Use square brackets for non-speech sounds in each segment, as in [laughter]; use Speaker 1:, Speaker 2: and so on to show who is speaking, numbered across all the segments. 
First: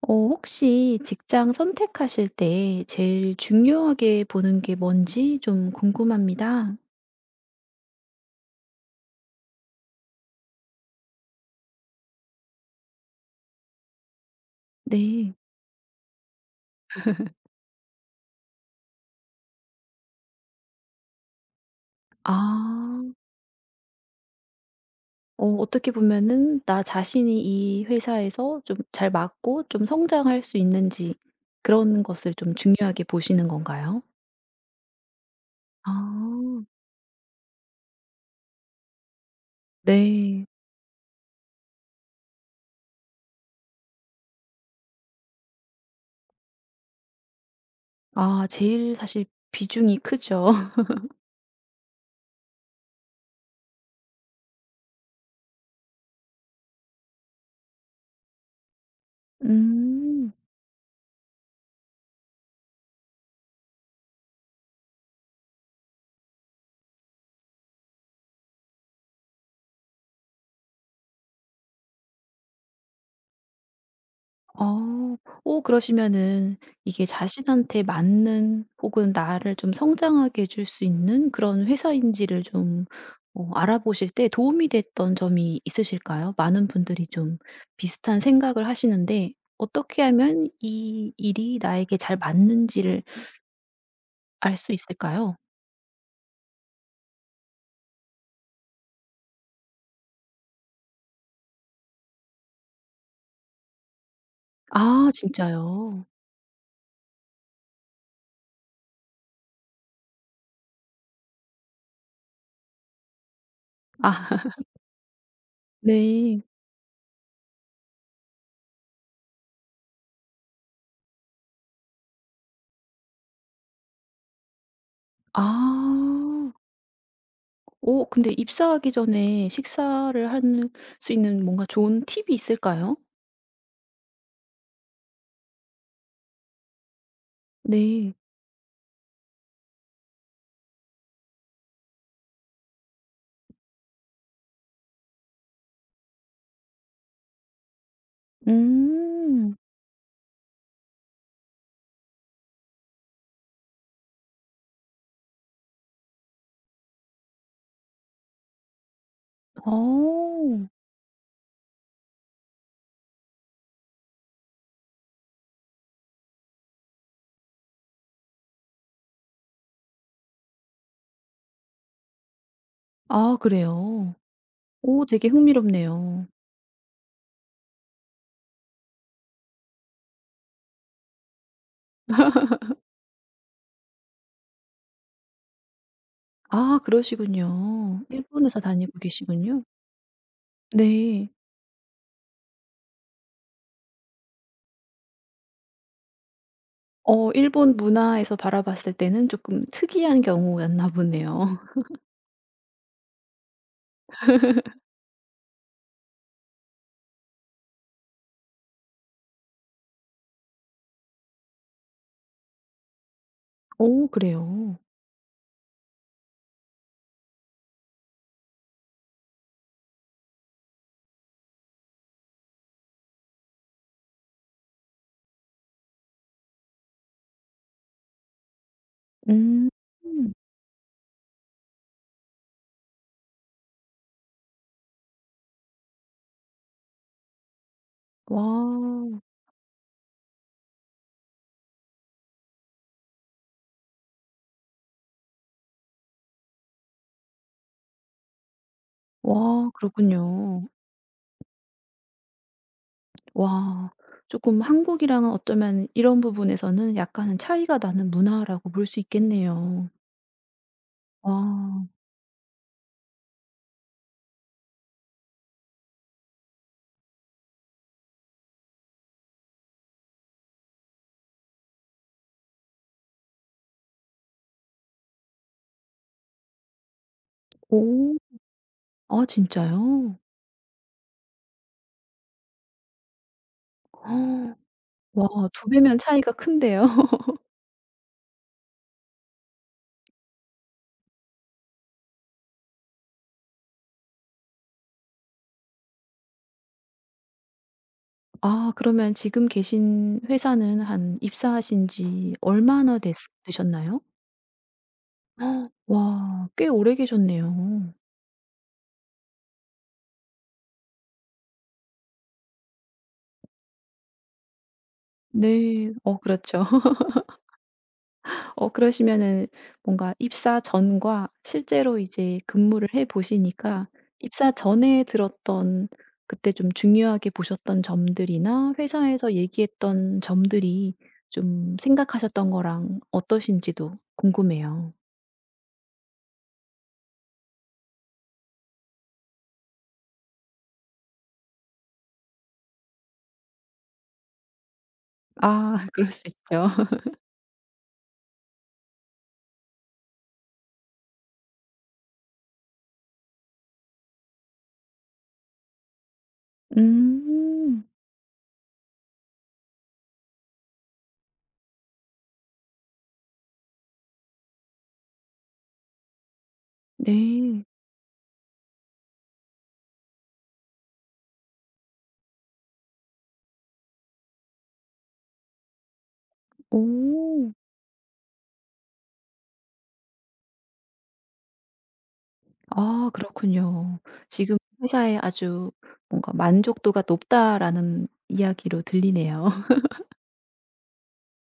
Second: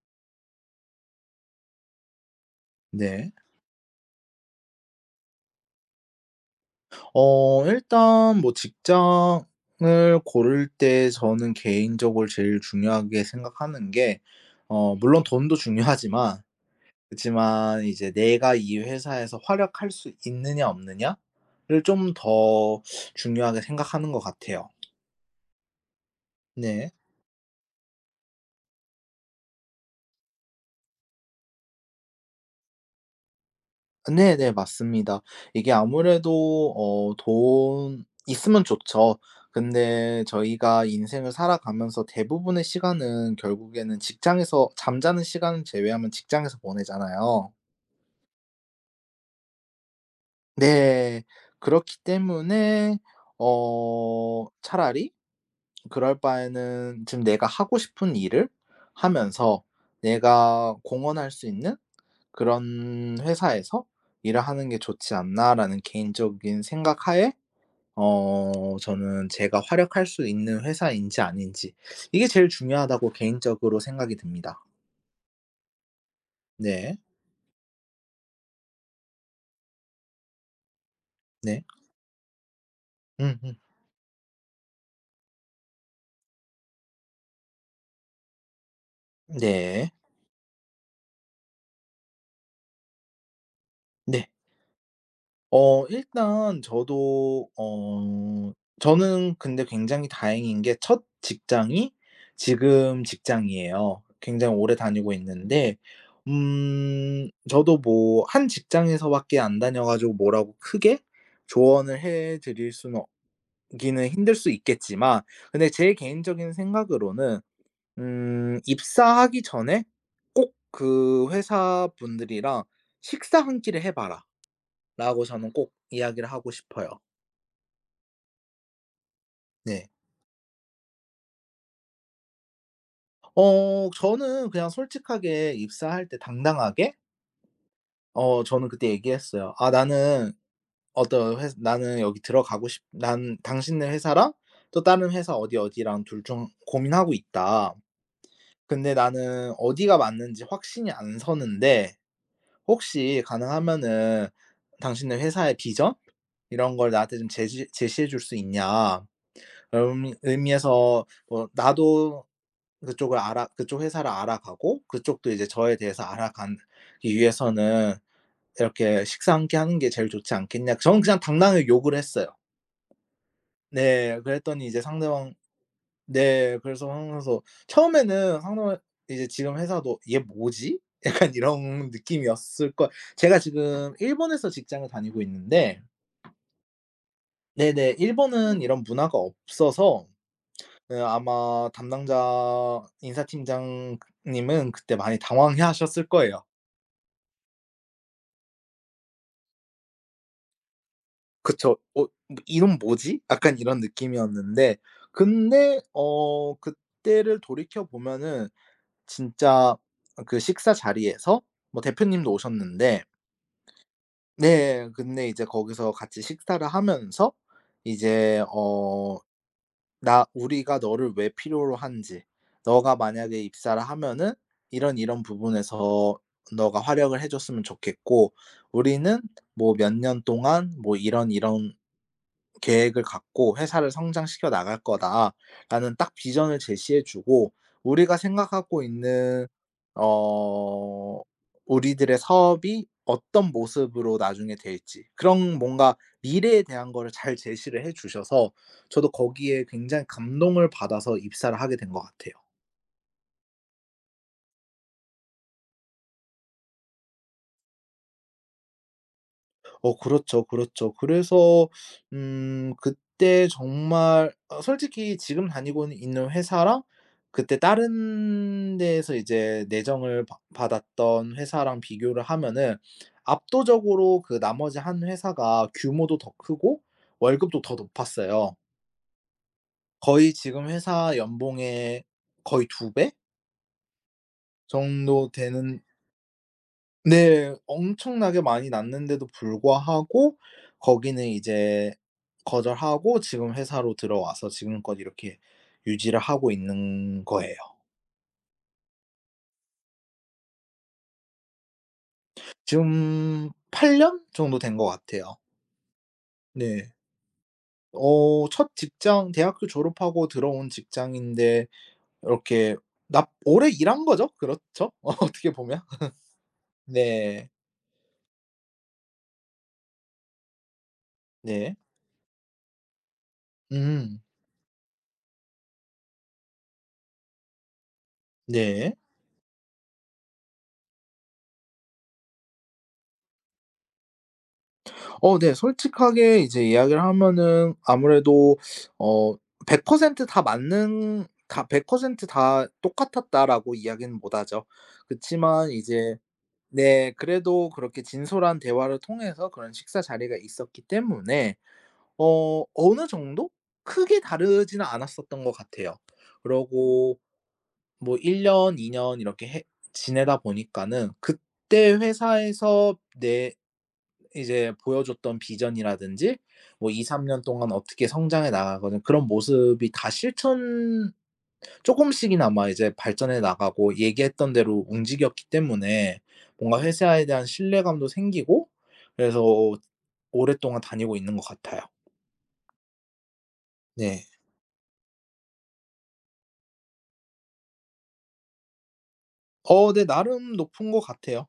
Speaker 1: 어 혹시 직장 선택하실 때
Speaker 2: 네.
Speaker 1: 제일 중요하게 보는 게 뭔지 좀 궁금합니다.
Speaker 2: 일단 뭐 직장을 고를 때 저는 개인적으로 제일 중요하게 생각하는 게 물론
Speaker 1: 네.
Speaker 2: 돈도 중요하지만 그치만 이제 '내가 이 회사에서 활약할 수 있느냐 없느냐.'를 좀 더
Speaker 1: 아.
Speaker 2: 중요하게 생각하는 것 같아요.
Speaker 1: 어 어떻게 보면은 '나
Speaker 2: 네.
Speaker 1: 자신이 이 회사에서 좀 잘 맞고 좀 성장할 수 있는지.' 그런 것을 좀 중요하게 보시는 건가요?
Speaker 2: 네네. 맞습니다. 이게
Speaker 1: 아.
Speaker 2: 아무래도 돈 있으면 좋죠. 근데
Speaker 1: 네.
Speaker 2: 저희가 인생을 살아가면서 대부분의 시간은 결국에는 직장에서 잠자는 시간을 제외하면 직장에서 보내잖아요.
Speaker 1: 아 제일 사실 비중이 크죠.
Speaker 2: 네. 그렇기 때문에 차라리 그럴 바에는 지금 내가 하고 싶은 일을
Speaker 1: [laughs]
Speaker 2: 하면서
Speaker 1: 음.
Speaker 2: 내가 공헌할 수 있는 그런 회사에서 일을 하는 게 좋지 않나라는 개인적인 생각하에 저는 제가 활약할 수 있는 회사인지 아닌지 이게 제일 중요하다고 개인적으로 생각이 듭니다.
Speaker 1: 어. 오 그러시면은
Speaker 2: 네.
Speaker 1: 이게 자신한테 맞는 혹은 나를 좀 성장하게 해줄 수 있는
Speaker 2: 네.
Speaker 1: 그런 회사인지를 좀 어
Speaker 2: 음음.
Speaker 1: 알아보실 때 도움이 됐던 점이 있으실까요? 많은 분들이 좀 비슷한 생각을 하시는데
Speaker 2: 네.
Speaker 1: 어떻게 하면 이 일이 나에게 잘 맞는지를
Speaker 2: 네.
Speaker 1: 알 수 있을까요?
Speaker 2: 일단 저도 저는 근데 굉장히 다행인 게 첫 직장이 지금 직장이에요. 굉장히 오래
Speaker 1: 아
Speaker 2: 다니고 있는데
Speaker 1: 진짜요?
Speaker 2: 저도 뭐 한 직장에서 밖에 안 다녀 가지고 뭐라고 크게 조언을 해 드릴 수는 기는
Speaker 1: 아
Speaker 2: 힘들 수
Speaker 1: [laughs]
Speaker 2: 있겠지만 근데 제
Speaker 1: 네.
Speaker 2: 개인적인 생각으로는 입사하기 전에 꼭 그 회사 분들이랑 "식사 한 끼를 해 봐라."라고 저는 꼭 이야기를 하고
Speaker 1: 아.
Speaker 2: 싶어요.
Speaker 1: 오 근데 입사하기 전에
Speaker 2: 네.
Speaker 1: 식사를 할 수 있는 뭔가 좋은 팁이 있을까요?
Speaker 2: 어 저는 그냥 솔직하게 입사할 때 당당하게
Speaker 1: 네.
Speaker 2: 저는 그때 얘기했어요. "아 나는 어떤 회사 나는 여기 들어가고 싶 난 당신네 회사랑 또 다른 회사 어디 어디랑 둘 중 고민하고 있다." 근데 나는
Speaker 1: 음.
Speaker 2: 어디가 맞는지 확신이 안 서는데 혹시 가능하면은 "당신의 회사의 비전 이런 걸 나한테 좀 제시해 줄 수 있냐." 그런
Speaker 1: 어.
Speaker 2: 의미에서 뭐 나도 그쪽 회사를 알아가고 그쪽도 이제 저에 대해서 알아가기 위해서는 이렇게 "식사 함께 하는 게 제일 좋지 않겠냐." 저는 그냥 당당하게 욕을 했어요.
Speaker 1: 아 그래요?
Speaker 2: 네. 그랬더니 이제
Speaker 1: 오 되게
Speaker 2: 상대방
Speaker 1: 흥미롭네요.
Speaker 2: 네. 그래서 항상 처음에는 항상 이제 지금 회사도 '얘 뭐지?' [laughs] 약간 이런 느낌이었을 거 제가 지금 일본에서 직장을 다니고 있는데
Speaker 1: 아
Speaker 2: 네네.
Speaker 1: 그러시군요. 일본에서
Speaker 2: 일본은 이런
Speaker 1: 다니고
Speaker 2: 문화가
Speaker 1: 계시군요.
Speaker 2: 없어서 예
Speaker 1: 네.
Speaker 2: 아마 담당자 인사팀장님은 그때 많이 당황해하셨을 거예요.
Speaker 1: 어 일본 문화에서 바라봤을 때는 쪼끔 특이한 경우였나 보네요.
Speaker 2: 그쵸.
Speaker 1: [laughs]
Speaker 2: 이놈 뭐지?' 약간 이런 느낌이었는데 근데 그때를 돌이켜 보면은 진짜 그 식사 자리에서 뭐 대표님도 오셨는데
Speaker 1: 오 그래요?
Speaker 2: 네. 근데 이제 거기서 같이 식사를 하면서 이제 "나 우리가 너를 왜 필요로 한지. 너가 만약에 입사를 하면은 이런 이런 부분에서 너가 활약을 해 줬으면 좋겠고 우리는
Speaker 1: 음.
Speaker 2: 뭐 몇 년 동안 뭐 이런 이런 계획을 갖고 회사를 성장시켜 나갈 거다라는 딱 비전을 제시해 주고 우리가 생각하고
Speaker 1: 와.
Speaker 2: 있는 어 우리들의 사업이 어떤 모습으로 나중에 될지 그런 뭔가 미래에 대한 거를 잘 제시를 해 주셔서 저도 거기에
Speaker 1: 와
Speaker 2: 굉장히 감동을
Speaker 1: 그렇군요.
Speaker 2: 받아서 입사를 하게 된 것 같아요.
Speaker 1: 와. 쪼끔 한국이랑은 어쩌면 이런 부분에서는 약간은 차이가 나는 문화라고 볼 수 있겠네요.
Speaker 2: 그렇죠, 그렇죠.
Speaker 1: 와.
Speaker 2: 그래서 그때 정말 솔직히 지금 다니고 있는 회사랑 그때 다른 데에서 이제 내정을 받 받았던 회사랑 비교를 하면은 압도적으로 그 나머지 한 회사가 규모도 더 크고 월급도 더
Speaker 1: 오.
Speaker 2: 높았어요.
Speaker 1: 아 진짜요?
Speaker 2: 거의 지금 회사 연봉의 거의 2배
Speaker 1: 어.
Speaker 2: 정도
Speaker 1: 와 두
Speaker 2: 되는
Speaker 1: 배면 차이가 큰데요. [laughs]
Speaker 2: 네. 엄청나게 많이 났는데도 불구하고 거기는 이제 거절하고 지금 회사로 들어와서 지금껏 이렇게 유지를 하고 있는 거예요.
Speaker 1: 아 그러면 지금 계신 회사는 한 입사하신 지 얼마나 됐
Speaker 2: 지금 8
Speaker 1: 되셨나요?
Speaker 2: 년 정도 된 것 같아요.
Speaker 1: 와 꽤
Speaker 2: 네.
Speaker 1: 오래 계셨네요.
Speaker 2: 첫 직장 대학교 졸업하고 들어온 직장인데 이렇게 나 오래 일한 거죠. 그렇죠? [laughs] 어떻게 보면.
Speaker 1: 네. 어 그렇죠.
Speaker 2: 네.
Speaker 1: 어 그러시면은 뭔가 입사 전과
Speaker 2: 네.
Speaker 1: 실제로 이제 근무를 해 보시니까
Speaker 2: 음.
Speaker 1: 입사 전에 들었던 그때 좀 중요하게 보셨던 점들이나
Speaker 2: 네.
Speaker 1: 회사에서 얘기했던 점들이 좀 생각하셨던 거랑 어떠신지도 궁금해요.
Speaker 2: 네. 솔직하게 이제 이야기를 하면은 아무래도 어 100%다 맞는 다 100%다 똑같았다라고 이야기는 못 하죠. 그치만
Speaker 1: 아 [laughs] 그럴
Speaker 2: 이제
Speaker 1: 수 있죠.
Speaker 2: 네 그래도 그렇게 진솔한 대화를 통해서 그런 식사 자리가 있었기 때문에 어느 정도 크게 다르지는 않았었던 것 같아요. 그러고
Speaker 1: 음.
Speaker 2: 뭐 1 년, 2년 이렇게 해 지내다 보니까는 그때 회사에서 내 이제 보여줬던 비전이라든지 뭐 2-3년
Speaker 1: 네.
Speaker 2: 동안 어떻게 성장해 나가거든 그런 모습이 다 실천 조금씩이나마 이제 발전해 나가고 얘기했던 대로 움직였기 때문에 뭔가 회사에 대한
Speaker 1: 오.
Speaker 2: 신뢰감도 생기고 그래서 오랫동안 다니고 있는 것 같아요.
Speaker 1: 아 그렇군요.
Speaker 2: 네.
Speaker 1: 지금 회사에 아주 뭔가 만족도가 높다라는 이야기로 들리네요.
Speaker 2: 네 나름 높은 것 같아요.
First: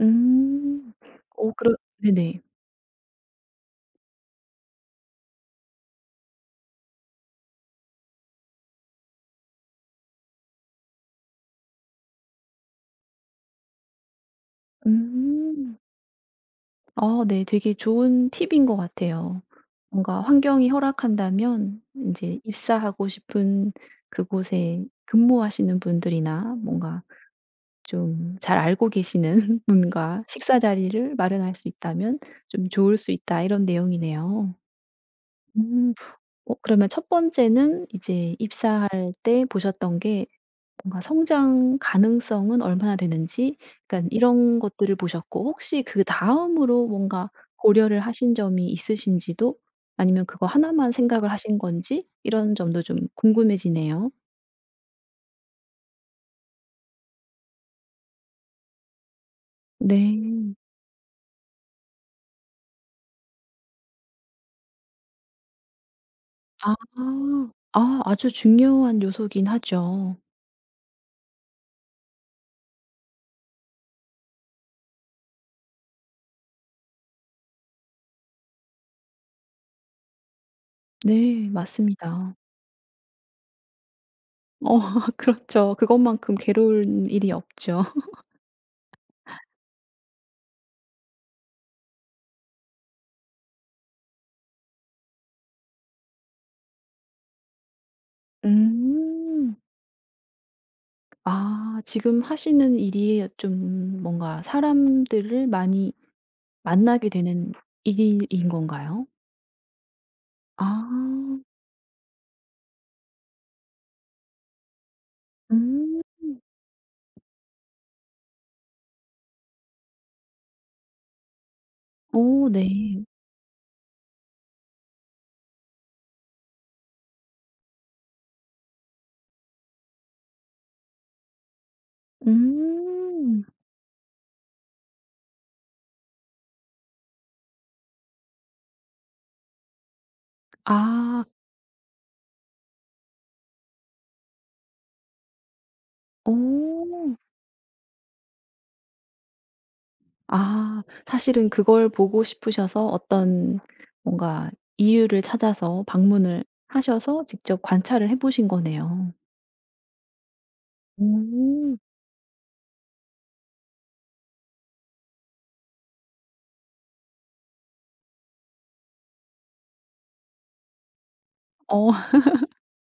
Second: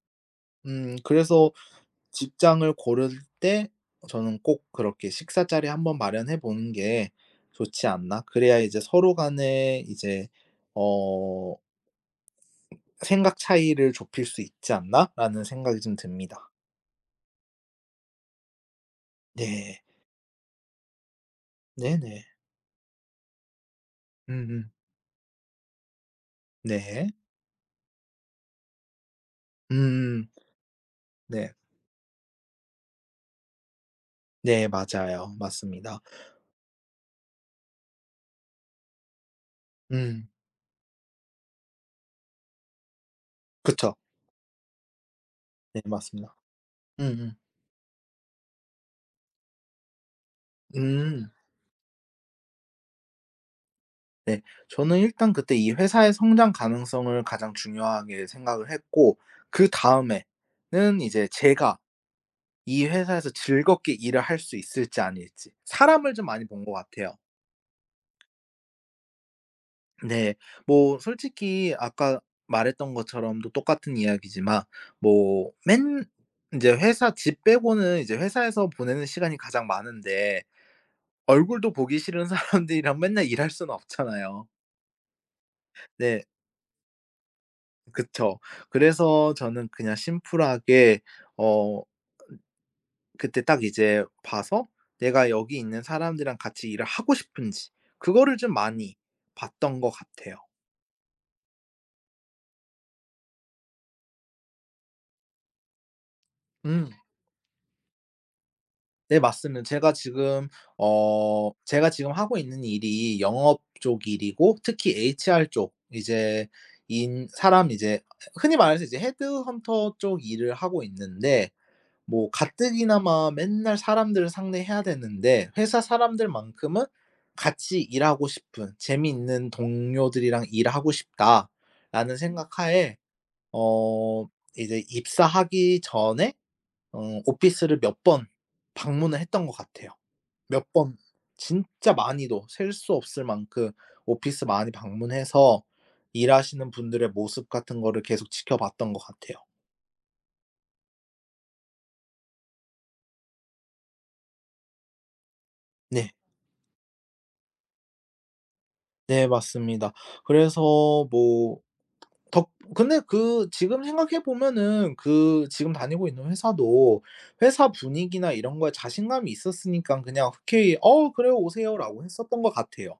Speaker 1: 음.
Speaker 2: 그래서
Speaker 1: 어 그럼 네네.
Speaker 2: 직장을 고를 때 저는 꼭 그렇게 식사 자리 한번 마련해 보는 게 좋지 않나. 그래야 이제 서로 간에 이제 어 '생각 차이를 좁힐 수 있지 않나.'라는
Speaker 1: 음.
Speaker 2: 생각이 좀 듭니다.
Speaker 1: 아 네. 되게 좋은 팁인 것 같아요.
Speaker 2: 네.
Speaker 1: 뭔가 환경이 허락한다면
Speaker 2: 네네.
Speaker 1: 인제 입사하고 싶은
Speaker 2: 음음.
Speaker 1: 그곳에 근무하시는 분들이나 뭔가
Speaker 2: 네.
Speaker 1: 좀 잘 알고 계시는 [laughs] 분과
Speaker 2: 음음.
Speaker 1: 식사 자리를
Speaker 2: 네.
Speaker 1: 마련할 수 있다면 좀 좋을 수 있다 이런 내용이네요.
Speaker 2: 네 맞아요.
Speaker 1: 음.
Speaker 2: 맞습니다.
Speaker 1: 어 그러면 첫 번째는 이제 입사할 때 보셨던 게
Speaker 2: 음.
Speaker 1: 뭔가 성장 가능성은 얼마나 되는지
Speaker 2: 그쵸.
Speaker 1: 그러니까 이런 것들을 보셨고
Speaker 2: 네
Speaker 1: 혹시
Speaker 2: 맞습니다.
Speaker 1: 그다음으로 뭔가
Speaker 2: 음음.
Speaker 1: 고려를 하신 점이 있으신지도 아니면 그거
Speaker 2: 음.
Speaker 1: 하나만
Speaker 2: 음.
Speaker 1: 생각을 하신 건지 이런 점도 좀 궁금해지네요.
Speaker 2: 네. 저는 일단 그때 이 회사의 성장 가능성을 가장 중요하게 생각을 했고
Speaker 1: 네.
Speaker 2: 그다음에는 이제 제가 이 회사에서 즐겁게 일을 할 수 있을지 아닐지 사람을 좀 많이 본 것
Speaker 1: 아.
Speaker 2: 같아요.
Speaker 1: 아 아주 중요한 요소긴 하죠.
Speaker 2: 네. 뭐 솔직히 아까 말했던 것처럼도 똑같은 이야기지만 뭐 맨 이제 회사 집 빼고는 이제 회사에서 보내는 시간이 가장 많은데
Speaker 1: 네
Speaker 2: 얼굴도 보기 싫은
Speaker 1: 맞습니다.
Speaker 2: 사람들이랑 맨날 일할 수는 없잖아요.
Speaker 1: 어 [laughs] 그렇죠.
Speaker 2: 네.
Speaker 1: 그것만큼 괴로운 일이 없죠.
Speaker 2: 그쵸. 그래서 저는 그냥 심플하게 어 그때 딱 이제 봐서 내가 여기 있는 사람들이랑 같이 일을 하고 싶은지 그거를 좀 많이
Speaker 1: 음.
Speaker 2: 봤던 것 같아요.
Speaker 1: 아 지금 하시는 일이 좀 뭔가 사람들을 많이
Speaker 2: 음.
Speaker 1: 만나게 되는 일인 건가요?
Speaker 2: 네 맞습니다. 제가 지금
Speaker 1: 아.
Speaker 2: 어 제가 지금 하고 있는 일이 영업 쪽 일이고 특히 HR 쪽
Speaker 1: 음.
Speaker 2: 이제 인 사람 이제 흔히 말해서 이제 헤드헌터 쪽 일을 하고 있는데 뭐
Speaker 1: 어 네.
Speaker 2: 가뜩이나마 맨날 사람들을 상대해야 되는데 회사 사람들만큼은 같이 일하고 싶은 재미있는 동료들이랑 일하고 싶다라는 생각하에
Speaker 1: 음.
Speaker 2: 어 이제 입사하기 전에 오피스를 몇 번 방문을 했던 것 같아요. 몇 번
Speaker 1: 아.
Speaker 2: 진짜 많이도 셀 수 없을 만큼 오피스 많이 방문해서
Speaker 1: 어.
Speaker 2: 일하시는 분들의 모습 같은 거를 계속 지켜봤던 것 같아요.
Speaker 1: 아 사실은 그걸 보고 싶으셔서 어떤 뭔가 이유를 찾아서
Speaker 2: 네.
Speaker 1: 방문을 하셔서 직접 관찰을 해 보신 거네요.
Speaker 2: 네 맞습니다. 그래서 뭐
Speaker 1: 오.
Speaker 2: 덕 근데 그 지금 생각해 보면은 그 지금 다니고 있는 회사도 회사 분위기나 이런 거에 자신감이 있었으니깐 그냥 흔쾌히 "어 그래요. 오세요."라고
Speaker 1: 어
Speaker 2: 했었던 것 같아요.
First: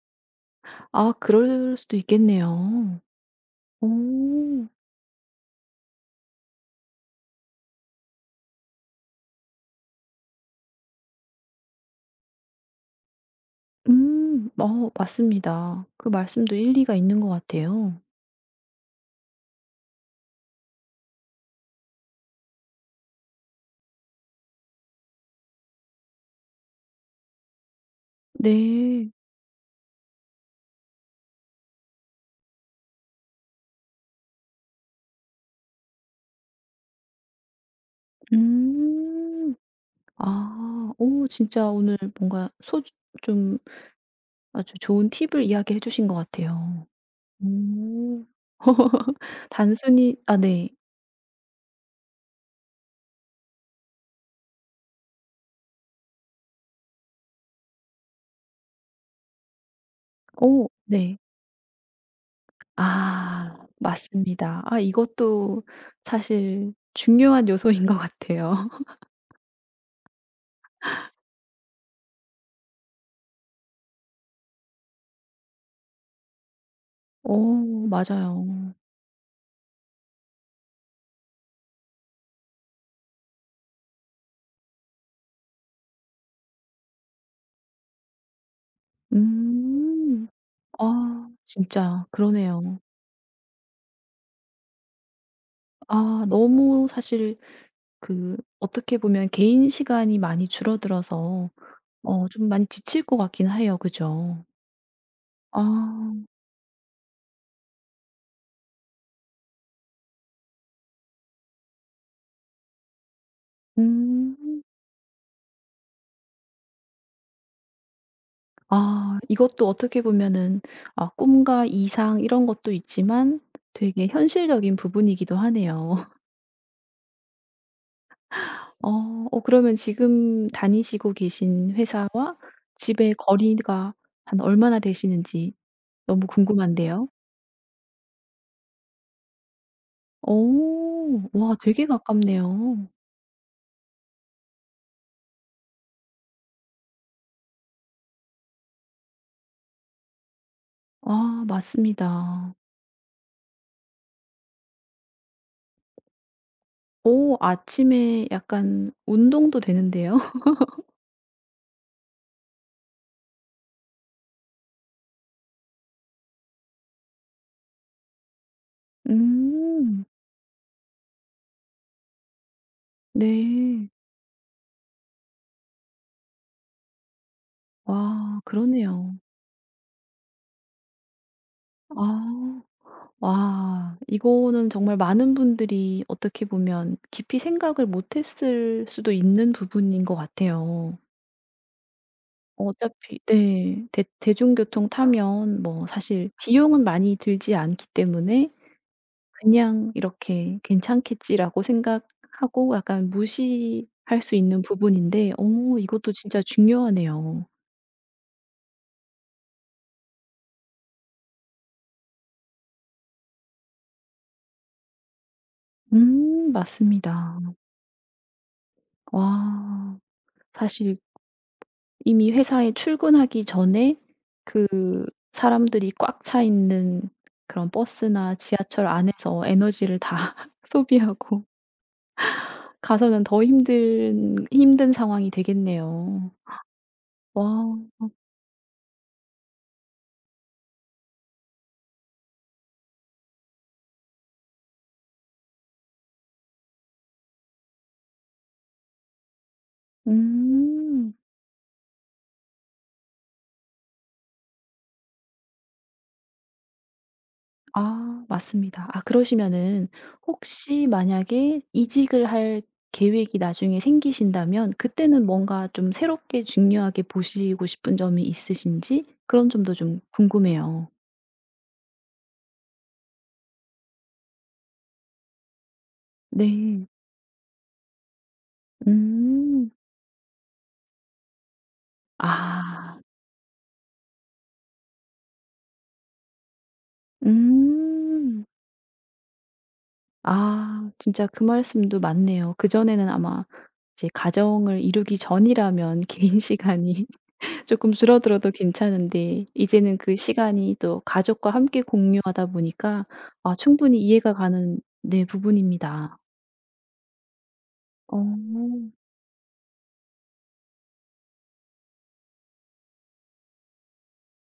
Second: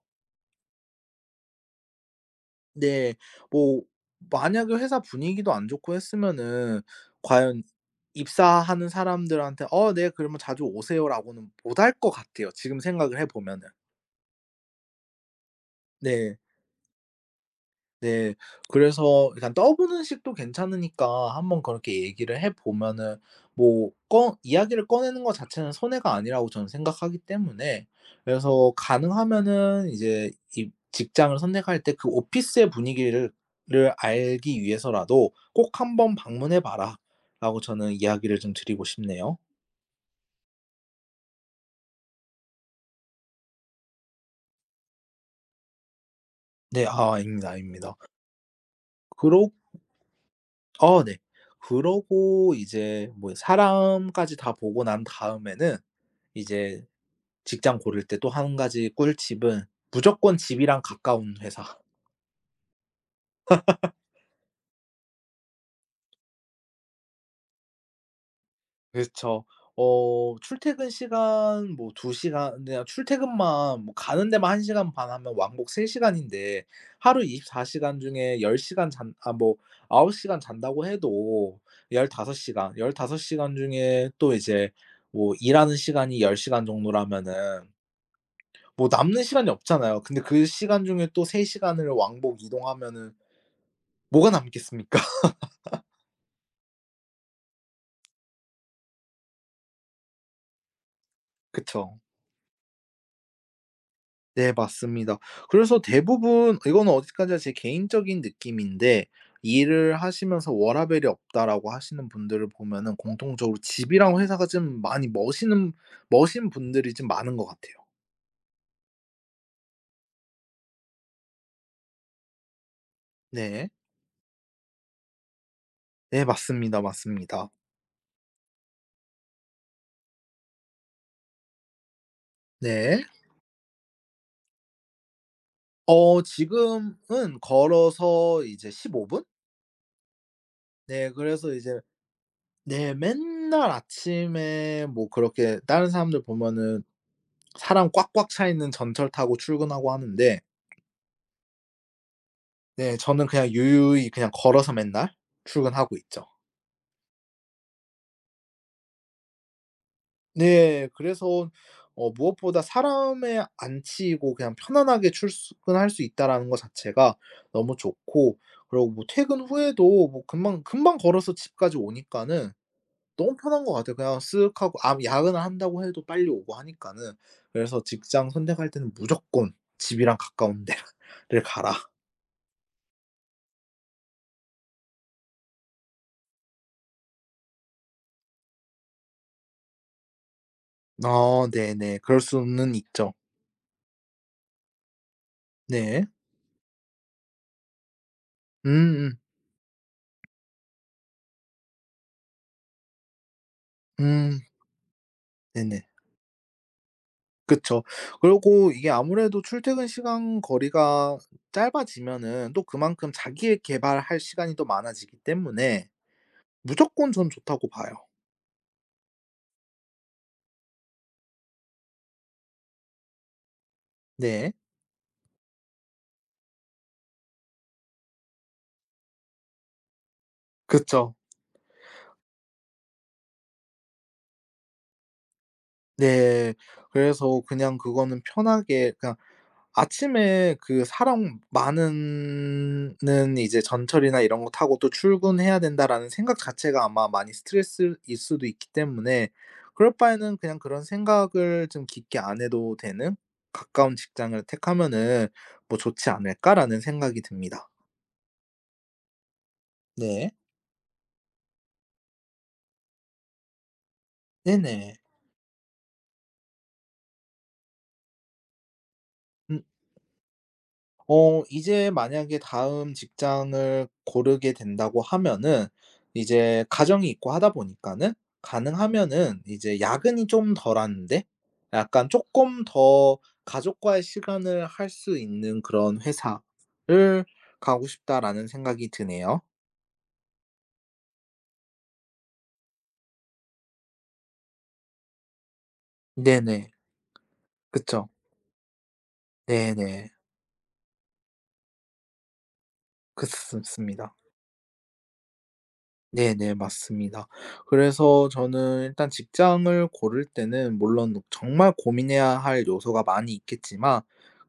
Speaker 1: 아 그럴 수도 있겠네요.
Speaker 2: 네. 뭐
Speaker 1: 오.
Speaker 2: 만약에 회사 분위기도 안 좋고 했으면은 과연 입사하는 사람들한테 "어 네. 그러면 자주 오세요."라고는 못할 것 같아요, 지금 생각을 해 보면은.
Speaker 1: 음. 어 맞습니다. 그
Speaker 2: 네.
Speaker 1: 말씀도 일리가 있는 것 같아요.
Speaker 2: 네. 그래서 일단 떠보는 식도 괜찮으니까 한번 그렇게 얘기를 해 보면은 뭐 꺼 이야기를 꺼내는 거 자체는 손해가 아니라고 저는 생각하기 때문에 그래서
Speaker 1: 네.
Speaker 2: 가능하면은 이제 이 직장을 선택할 때 그 오피스의 분위기를 를 알기 위해서라도 "꼭 한번 방문해 봐라."라고 저는 이야기를 좀 드리고 싶네요.
Speaker 1: 음. 아. 오 진짜 오늘 뭔가 소 좀 아주 좋은 팁을 이야기해 주신 것
Speaker 2: 네.
Speaker 1: 같아요.
Speaker 2: 아 아닙니다, 아닙니다.
Speaker 1: 오. [laughs]
Speaker 2: 그러
Speaker 1: 단순히 아 네.
Speaker 2: 아 네. 그러고 이제 뭐 사람까지 다 보고 난 다음에는 이제 직장 고를 때 또 한 가지 꿀팁은 무조건
Speaker 1: 오
Speaker 2: 집이랑
Speaker 1: 네.
Speaker 2: 가까운 회사.
Speaker 1: 아 맞습니다. 아 이것도 사실 중요한 요소인 것 같아요. [laughs]
Speaker 2: 그렇어 출퇴근 시간 뭐 2 시간 그냥 출퇴근만 뭐 가는 데만 1 시간 반 하면 왕복 3 시간인데 하루 24
Speaker 1: 오
Speaker 2: 시간 중에 열
Speaker 1: 맞아요.
Speaker 2: 시간 잔 아 뭐 9 시간 잔다고 해도 15 시간, 15 시간 중에 또 이제 뭐 일하는 시간이 10 시간 정도라면은 뭐 남는 시간이 없잖아요. 근데
Speaker 1: 음.
Speaker 2: 그 시간 중에 또
Speaker 1: 아
Speaker 2: 3 시간을
Speaker 1: 진짜
Speaker 2: 왕복
Speaker 1: 그러네요.
Speaker 2: 이동하면은 뭐가 남겠습니까? [laughs]
Speaker 1: 아 너무 사실 그 어떻게 보면 개인 시간이 많이 줄어들어서
Speaker 2: 그쵸.
Speaker 1: 어 좀 많이 지칠 것 같긴 해요. 그죠?
Speaker 2: 네 맞습니다. 그래서
Speaker 1: 아.
Speaker 2: 대부분 이거는 어디까지나 제 개인적인 느낌인데 "일을 하시면서 워라밸이 없다."라고 하시는 분들을 보면은 공통적으로 집이랑 회사가
Speaker 1: 음.
Speaker 2: 좀 많이 머시는 머신 분들이 좀 많은 것 같아요.
Speaker 1: 아 이것도 어떻게 보면은 아 꿈과 이상 이런 것도 있지만
Speaker 2: 네.
Speaker 1: 되게 현실적인 부분이기도 하네요.
Speaker 2: 네
Speaker 1: [laughs]
Speaker 2: 맞습니다, 맞습니다.
Speaker 1: 어. 어 그러면 지금 다니시고 계신 회사와
Speaker 2: 네.
Speaker 1: 집의 거리가 한 얼마나 되시는지 너무 궁금한데요.
Speaker 2: 지금은 걸어서 이제 15 분? 네
Speaker 1: 오...
Speaker 2: 그래서
Speaker 1: 와
Speaker 2: 이제
Speaker 1: 되게 가깝네요.
Speaker 2: 네 맨날 아침에 뭐 그렇게 다른 사람들 보면은 사람 꽉꽉 차 있는 전철 타고 출근하고 하는데
Speaker 1: 아 맞습니다.
Speaker 2: 네, 저는 그냥 유유히 그냥 걸어서 맨날 출근하고 있죠.
Speaker 1: 오 아침에 약간 운동도 되는데요.
Speaker 2: 네. 그래서 무엇보다 사람에 안 치이고 그냥 편안하게 출근할 수 있다라는 거 자체가 너무 좋고 그리고 뭐
Speaker 1: [laughs]
Speaker 2: 퇴근
Speaker 1: 음.
Speaker 2: 후에도 뭐 금방 금방 걸어서 집까지 오니까는 너무 편한 것
Speaker 1: 네.
Speaker 2: 같아요. 그냥 쓱 하고 아 야근을 한다고 해도 빨리 오고 하니까는. 그래서 직장
Speaker 1: 와
Speaker 2: 선택할 때는
Speaker 1: 그러네요.
Speaker 2: 무조건 집이랑 가까운 [laughs] 데를 가라.
Speaker 1: 아. 와 이거는 정말 많은 분들이 어떻게 보면 깊이 생각을 못했을 수도 있는 부분인 것 같아요.
Speaker 2: 아 네네. 그럴 수는 있죠.
Speaker 1: 어차피 네. 대 대중교통 타면 뭐
Speaker 2: 네.
Speaker 1: 사실 비용은 많이 들지 않기 때문에
Speaker 2: 음음.
Speaker 1: 그냥 이렇게 '괜찮겠지.'라고 생각하고 약간
Speaker 2: 음.
Speaker 1: 무시할 수
Speaker 2: 음.
Speaker 1: 있는 부분인데 어
Speaker 2: 네네.
Speaker 1: 이것도 진짜 중요하네요.
Speaker 2: 그쵸. 그리고 이게 아무래도 출퇴근 시간 거리가 짧아지면은 또 그만큼 자기 의 개발할 시간이 더 많아지기 때문에 무조건 전
Speaker 1: 맞습니다.
Speaker 2: 좋다고 봐요.
Speaker 1: 와 사실 이미 회사에 출근하기 전에
Speaker 2: 네.
Speaker 1: 그 사람들이 꽉 차 있는 그런 버스나 지하철 안에서 에너지를 다 [laughs]
Speaker 2: 그쵸.
Speaker 1: 소비하고 가서는 더 힘든 상황이 되겠네요.
Speaker 2: 네. 그래서
Speaker 1: 와.
Speaker 2: 그냥 그거는 편하게 그냥 아침에 그 사람 많은 는 이제 전철이나 이런 거 타고 또 '출근해야 된다.'라는 생각 자체가 아마 많이 스트레스일 수도 있기 때문에 그럴 바에는 그냥 그런
Speaker 1: 음.
Speaker 2: 생각을 좀 깊게 안 해도 되는 '가까운 직장을 택하면은 뭐 좋지 않을까.'라는 생각이 듭니다.
Speaker 1: 아 맞습니다. 아 그러시면은
Speaker 2: 네.
Speaker 1: 혹시 만약에 이직을 할 계획이 나중에 생기신다면
Speaker 2: 네네.
Speaker 1: 그때는 뭔가 좀 새롭게 중요하게 보시고 싶은 점이 있으신지 그런
Speaker 2: 음.
Speaker 1: 점도 좀 궁금해요.
Speaker 2: 이제 만약에 다음 직장을 고르게 된다고 하면은 이제
Speaker 1: 네.
Speaker 2: 가정이 있고 하다 보니까는 가능하면은
Speaker 1: 음.
Speaker 2: 이제 야근이 좀 덜한데 약간 조금
Speaker 1: 아.
Speaker 2: 더 가족과의 시간을 할 수 있는 그런 회사를 가고
Speaker 1: 음.
Speaker 2: 싶다라는 생각이 드네요.
Speaker 1: 아 진짜 그 말씀도 맞네요. 그전에는 아마 이제 가정을 이루기 전이라면 [laughs] 개인
Speaker 2: 네네.
Speaker 1: 시간이 [laughs] 조금
Speaker 2: 그쵸.
Speaker 1: 줄어들어도 괜찮은데 이제는
Speaker 2: 네네.
Speaker 1: 그 시간이 또 가족과 함께 공유하다 보니까 아 충분히
Speaker 2: 그렇습니다.
Speaker 1: 이해가 가는 네 부분입니다.
Speaker 2: 네네. 맞습니다. 그래서 저는
Speaker 1: 어
Speaker 2: 일단 직장을 고를 때는 물론 정말 고민해야 할 요소가 많이 있겠지만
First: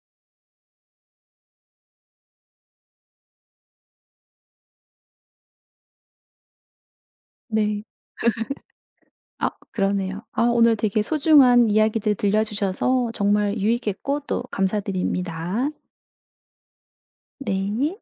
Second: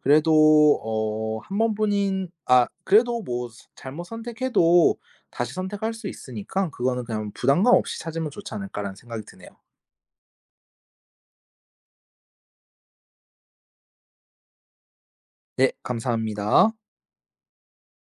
Speaker 2: 그래도 한 번뿐인 아 그래도 뭐 스 잘못 선택해도 다시 선택할 수 있으니까 그거는 그냥 부담감
Speaker 1: 네.
Speaker 2: 없이 찾으면 좋지 않을까라는 생각이 드네요.
Speaker 1: 아 그러네요. 아 오늘 되게 소중한 이야기들 들려주셔서 정말 유익했고 또 감사드립니다.
Speaker 2: 네 감사합니다.
Speaker 1: 네.